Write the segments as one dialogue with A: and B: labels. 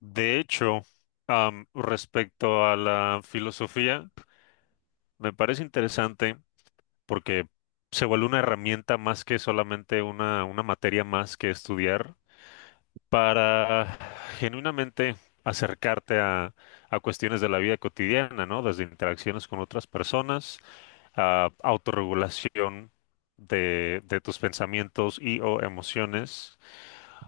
A: De hecho, respecto a la filosofía, me parece interesante porque se vuelve una herramienta más que solamente una materia más que estudiar para genuinamente acercarte a cuestiones de la vida cotidiana, ¿no? Desde interacciones con otras personas, a autorregulación de tus pensamientos y o emociones,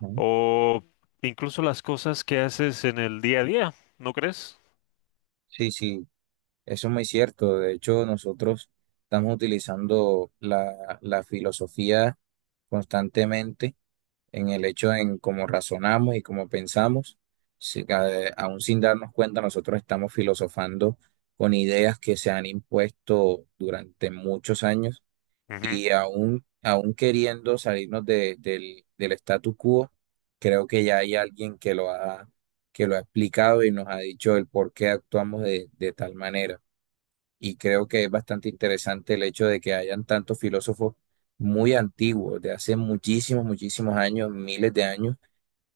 B: Ujú.
A: o incluso las cosas que haces en el día a día, ¿no crees?
B: Sí, sí, eso es muy cierto. De hecho, nosotros estamos utilizando la filosofía constantemente en el hecho en cómo razonamos y cómo pensamos. Aún sin darnos cuenta, nosotros estamos filosofando con ideas que se han impuesto durante muchos años.
A: Ujú.
B: Y aún queriendo salirnos del status quo, creo que ya hay alguien que lo ha explicado y nos ha dicho el por qué actuamos de tal manera. Y creo que es bastante interesante el hecho de que hayan tantos filósofos muy antiguos, de hace muchísimos, muchísimos años, miles de años,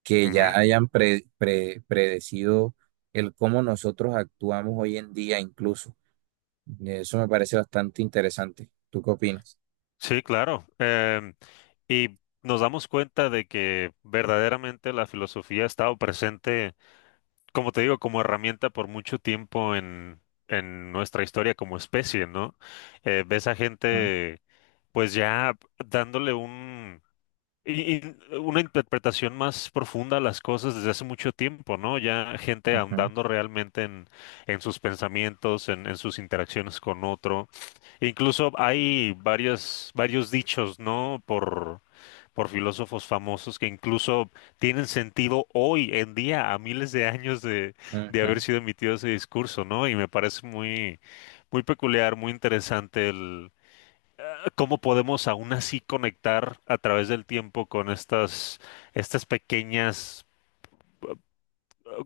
B: que ya
A: Ujú.
B: hayan predecido el cómo nosotros actuamos hoy en día incluso. Eso me parece bastante interesante. ¿Tú qué opinas?
A: Sí, claro. Y nos damos cuenta de que verdaderamente la filosofía ha estado presente, como te digo, como herramienta por mucho tiempo en nuestra historia como especie, ¿no? Ves a
B: Ujú,
A: gente, pues ya dándole un, y una interpretación más profunda a las cosas desde hace mucho tiempo, ¿no? Ya gente
B: ujú.
A: ahondando realmente en sus pensamientos, en sus interacciones con otro. Incluso hay varios dichos, ¿no? Por filósofos famosos que incluso tienen sentido hoy en día, a miles de años de haber
B: Ujú.
A: sido emitido ese discurso, ¿no? Y me parece muy peculiar, muy interesante el cómo podemos aún así conectar a través del tiempo con estas, estas pequeñas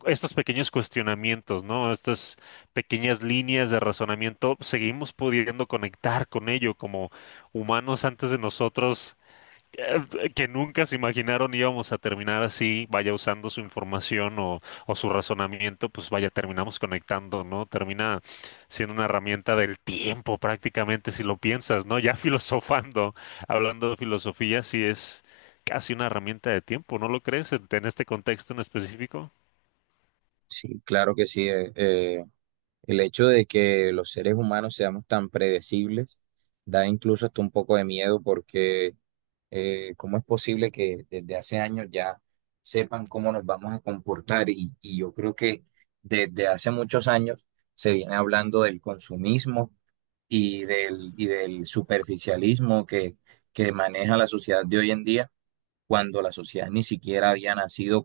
A: estos pequeños cuestionamientos, ¿no? Estas pequeñas líneas de razonamiento, seguimos pudiendo conectar con ello como humanos antes de nosotros que nunca se imaginaron íbamos a terminar así, vaya usando su información o su razonamiento, pues vaya, terminamos conectando, ¿no? Termina siendo una herramienta del tiempo prácticamente, si lo piensas, ¿no? Ya filosofando, hablando de filosofía, sí es casi una herramienta de tiempo, ¿no lo crees en este contexto en específico?
B: Sí, claro que sí. El hecho de que los seres humanos seamos tan predecibles da incluso hasta un poco de miedo porque ¿cómo es posible que desde hace años ya sepan cómo nos vamos a comportar? Y yo creo que desde hace muchos años se viene hablando del consumismo y del superficialismo que maneja la sociedad de hoy en día cuando la sociedad ni siquiera había nacido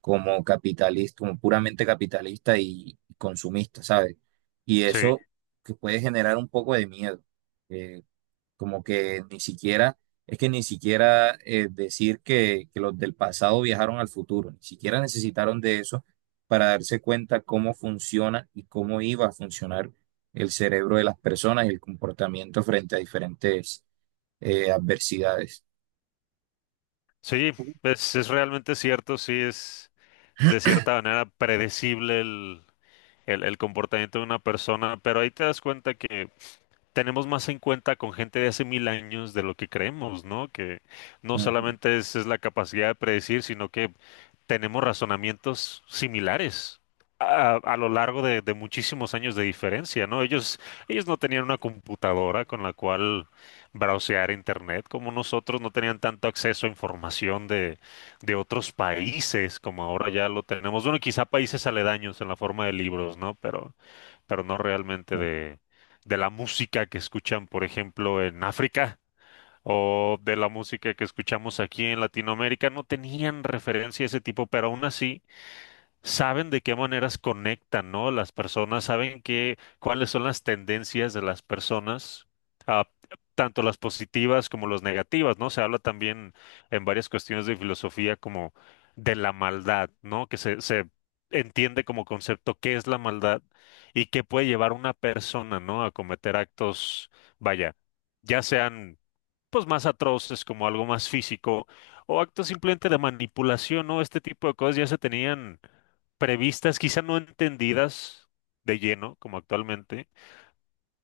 B: como capitalista, como puramente capitalista y consumista, ¿sabes? Y
A: Sí.
B: eso que puede generar un poco de miedo, eh, como que ni siquiera, es que ni siquiera decir que los del pasado viajaron al futuro, ni siquiera necesitaron de eso para darse cuenta cómo funciona y cómo iba a funcionar el cerebro de las personas y el comportamiento frente a diferentes adversidades.
A: Sí, es realmente cierto, sí es de cierta manera predecible el comportamiento de una persona, pero ahí te das cuenta que tenemos más en cuenta con gente de hace 1.000 años de lo que creemos, ¿no? Que no
B: Ujú,
A: solamente es la capacidad de predecir, sino que tenemos razonamientos similares a lo largo de muchísimos años de diferencia, ¿no? Ellos no tenían una computadora con la cual browsear internet como nosotros, no tenían tanto acceso a información de otros países como ahora ya lo tenemos. Bueno, quizá países aledaños en la forma de libros, ¿no? Pero no realmente de la música que escuchan, por ejemplo, en África o de la música que escuchamos aquí en Latinoamérica, no tenían referencia a ese tipo, pero aún así saben de qué maneras conectan, ¿no? Las personas saben qué, cuáles son las tendencias de las personas, ah, tanto las positivas como las negativas, ¿no? Se habla también en varias cuestiones de filosofía como de la maldad, ¿no? Que se entiende como concepto qué es la maldad y qué puede llevar a una persona, ¿no? A cometer actos, vaya ya sean pues más atroces, como algo más físico, o actos simplemente de manipulación, ¿no? Este tipo de cosas ya se tenían previstas, quizá no entendidas de lleno, como actualmente,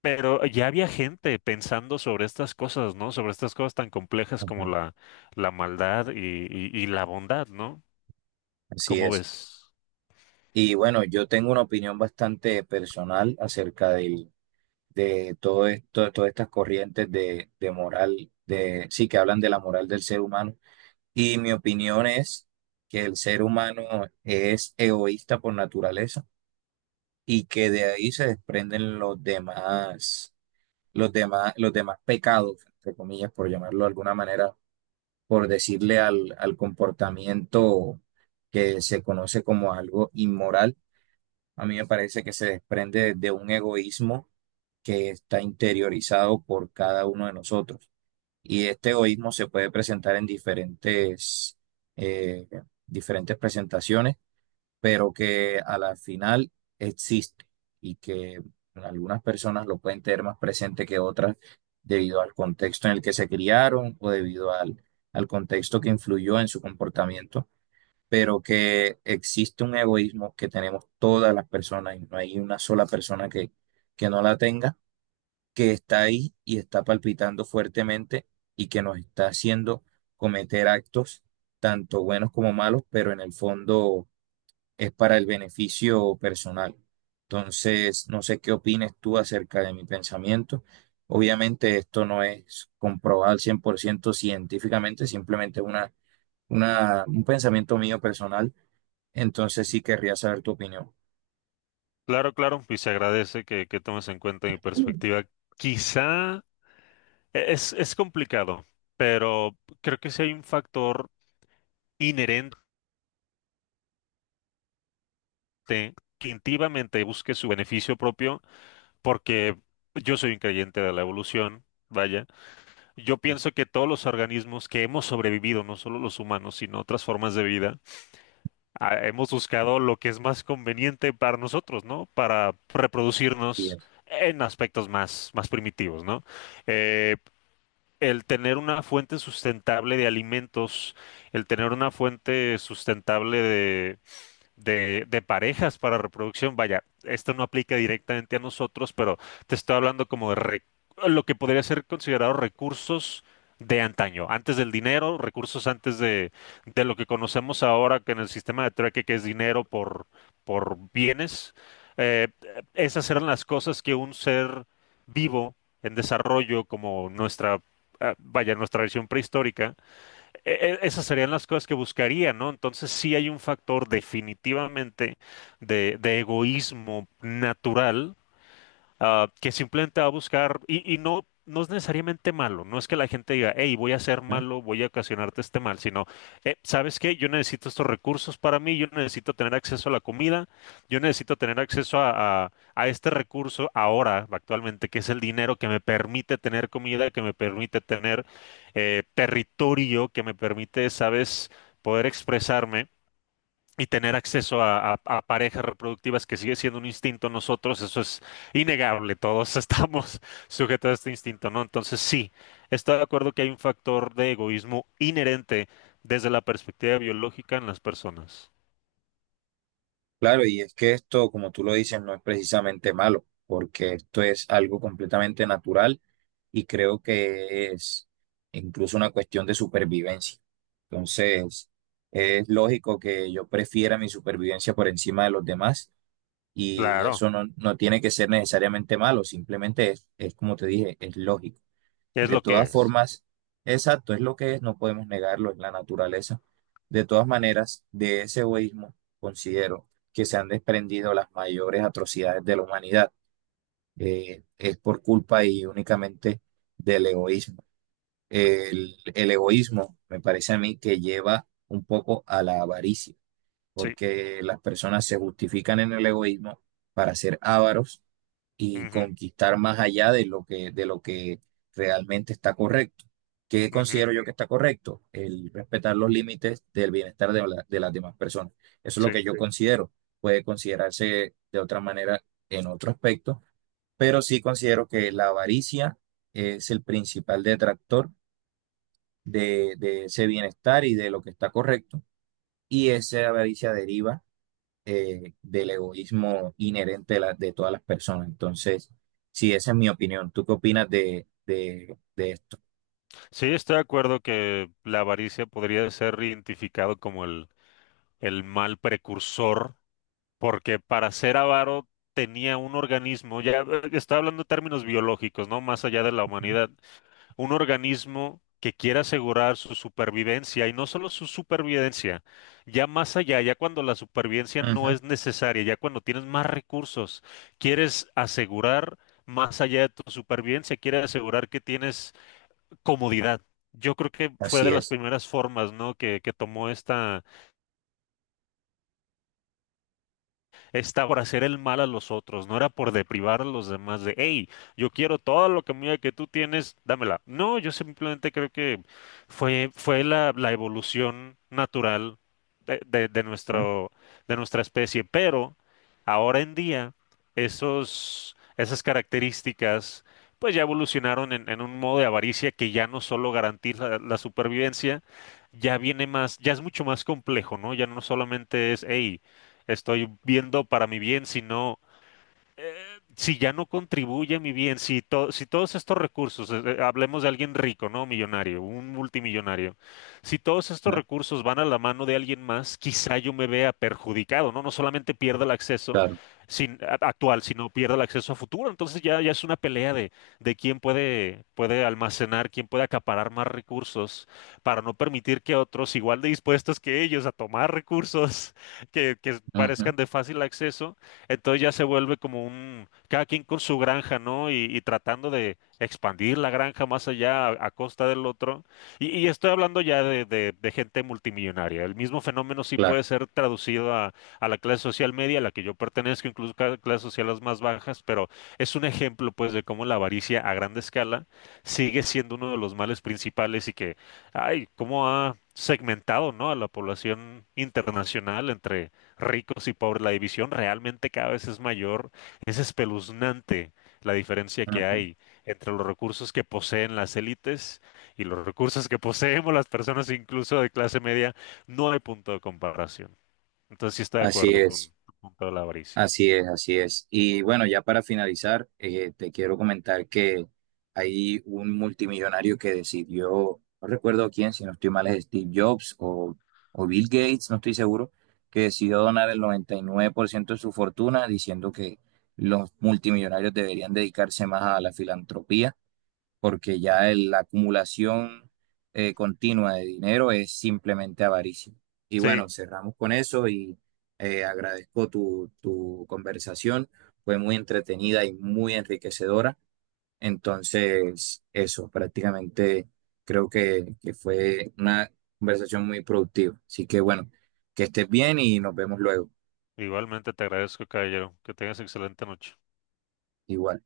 A: pero ya había gente pensando sobre estas cosas, ¿no? Sobre estas cosas tan complejas como
B: ujú.
A: la maldad y la bondad, ¿no?
B: Así
A: ¿Cómo
B: es.
A: ves?
B: Y bueno, yo tengo una opinión bastante personal de todo esto, todas estas corrientes de moral, de, sí, que hablan de la moral del ser humano. Y mi opinión es que el ser humano es egoísta por naturaleza y que de ahí se desprenden los demás pecados, entre comillas, por llamarlo de alguna manera, por decirle al comportamiento que se conoce como algo inmoral. A mí me parece que se desprende de un egoísmo que está interiorizado por cada uno de nosotros. Y este egoísmo se puede presentar en diferentes, eh, diferentes presentaciones, pero que a la final existe y que algunas personas lo pueden tener más presente que otras debido al contexto en el que se criaron o al contexto que influyó en su comportamiento, pero que existe un egoísmo que tenemos todas las personas y no hay una sola persona que no la tenga, que está ahí y está palpitando fuertemente y que nos está haciendo cometer actos tanto buenos como malos, pero en el fondo es para el beneficio personal. Entonces, no sé qué opines tú acerca de mi pensamiento. Obviamente esto no es comprobado al 100% científicamente, simplemente es un pensamiento mío personal, entonces sí querría saber tu opinión.
A: Claro, claro, y se agradece que tomes en cuenta mi perspectiva. Quizá es complicado, pero creo que sí hay un factor inherente que activamente busque su beneficio propio, porque yo soy un creyente de la evolución, vaya. Yo pienso que todos los organismos que hemos sobrevivido, no solo los humanos, sino otras formas de vida, hemos buscado lo que es más conveniente para nosotros, ¿no? Para
B: Y
A: reproducirnos
B: es-
A: en aspectos más primitivos, ¿no? Eh, El tener una fuente sustentable de alimentos, el tener una fuente sustentable de parejas para reproducción. Vaya, esto no aplica directamente a nosotros, pero te estoy hablando como lo que podría ser considerado recursos de antaño, antes del dinero, recursos antes de lo que conocemos ahora que en el sistema de trueque, que es dinero por bienes. Eh, esas eran las cosas que un ser vivo en desarrollo, como nuestra versión prehistórica, esas serían las cosas que buscaría, ¿no? Entonces sí hay un factor definitivamente de egoísmo natural que simplemente va a buscar, y no, no es necesariamente malo, no es que la gente diga, hey, voy a ser
B: ¿No?
A: malo, voy a ocasionarte este mal, sino, ¿sabes qué? Yo necesito estos recursos para mí, yo necesito tener acceso a la comida, yo necesito tener acceso a, a este recurso ahora, actualmente, que es el dinero que me permite tener comida, que me permite tener territorio, que me permite, ¿sabes? Poder expresarme y tener acceso a, a parejas reproductivas que sigue siendo un instinto en nosotros, eso es innegable, todos estamos sujetos a este instinto, ¿no? Entonces sí, estoy de acuerdo que hay un factor de egoísmo inherente desde la perspectiva biológica en las personas.
B: Claro, y es que esto, como tú lo dices, no es precisamente malo, porque esto es algo completamente natural y creo que es incluso una cuestión de supervivencia. Entonces, es lógico que yo prefiera mi supervivencia por encima de los demás y
A: Claro,
B: eso no tiene que ser necesariamente malo, simplemente es como te dije, es lógico.
A: es
B: De
A: lo que
B: todas
A: es.
B: formas, exacto, es lo que es, no podemos negarlo, es la naturaleza. De todas maneras, de ese egoísmo considero que se han desprendido las mayores atrocidades de la humanidad. Es por culpa y únicamente del egoísmo. El egoísmo me parece a mí que lleva un poco a la avaricia,
A: Sí.
B: porque las personas se justifican en el egoísmo para ser ávaros y
A: Ujú.
B: conquistar más allá de lo que realmente está correcto. ¿Qué
A: Ujú.
B: considero yo que está correcto? El respetar los límites del bienestar de las demás personas. Eso es lo
A: Sí.
B: que yo sí, considero. Puede considerarse de otra manera en otro aspecto, pero sí considero que la avaricia es el principal detractor de ese bienestar y de lo que está correcto. Y esa avaricia deriva del egoísmo inherente de todas las personas. Entonces, sí, esa es mi opinión. ¿Tú qué opinas de esto?
A: Sí, estoy de acuerdo que la avaricia podría ser identificado como el mal precursor porque para ser avaro tenía un organismo, ya está hablando en términos biológicos, ¿no? Más allá de la humanidad, un organismo que quiere asegurar su supervivencia y no solo su supervivencia, ya más allá, ya cuando la supervivencia no
B: Ujú,
A: es necesaria, ya cuando tienes más recursos, quieres asegurar más allá de tu supervivencia, quieres asegurar que tienes comodidad. Yo creo que fue de
B: así
A: las
B: es.
A: primeras formas, ¿no? Que tomó esta está por hacer el mal a los otros, no era por deprivar a los demás de, hey, yo quiero todo lo que mira que tú tienes, dámela. No, yo simplemente creo que fue la evolución natural de
B: Ujú,
A: nuestro, de nuestra especie, pero ahora en día esas características pues ya evolucionaron en un modo de avaricia que ya no solo garantiza la supervivencia, ya viene más, ya es mucho más complejo, ¿no? Ya no solamente es, hey, estoy viendo para mi bien, sino eh, si ya no contribuye mi bien, si todos estos recursos, hablemos de alguien rico, ¿no? Millonario, un multimillonario, si todos estos
B: ujú,
A: recursos van a la mano de alguien más, quizá yo me vea perjudicado, ¿no? No solamente pierda el acceso
B: claro.
A: sin, a- actual, sino pierda el acceso a futuro. Entonces ya es una pelea de quién puede, puede almacenar, quién puede acaparar más recursos para no permitir que otros, igual de dispuestos que ellos a tomar recursos que
B: Ujú,
A: parezcan de fácil acceso, entonces ya se vuelve como un, cada quien con su granja, ¿no? Y tratando de expandir la granja más allá a costa del otro. Y estoy hablando ya de, de gente multimillonaria. El mismo fenómeno sí
B: claro.
A: puede ser traducido a la clase social media, a la que yo pertenezco, incluso a clases sociales más bajas, pero es un ejemplo, pues, de cómo la avaricia a grande escala sigue siendo uno de los males principales y que, ay, cómo ha segmentado, ¿no? a la población internacional entre ricos y pobres. La división realmente cada vez es mayor. Es espeluznante la diferencia que
B: Ujú,
A: hay entre los recursos que poseen las élites y los recursos que poseemos las personas incluso de clase media. No hay punto de comparación. Entonces sí estoy de
B: así
A: acuerdo
B: es.
A: con tu punto de la avaricia.
B: Así es, así es. Y bueno, ya para finalizar, te quiero comentar que hay un multimillonario que decidió, no recuerdo quién, si no estoy mal, es Steve Jobs o Bill Gates, no estoy seguro, que decidió donar el 99% de su fortuna diciendo que los multimillonarios deberían dedicarse más a la filantropía porque ya la acumulación continua de dinero es simplemente avaricia. Y
A: Sí,
B: bueno, cerramos con eso y agradezco tu, tu conversación, fue muy entretenida y muy enriquecedora. Entonces, eso, prácticamente creo que fue una conversación muy productiva. Así que bueno, que estés bien y nos vemos luego.
A: igualmente te agradezco, caballero. Que tengas excelente noche.
B: Igual.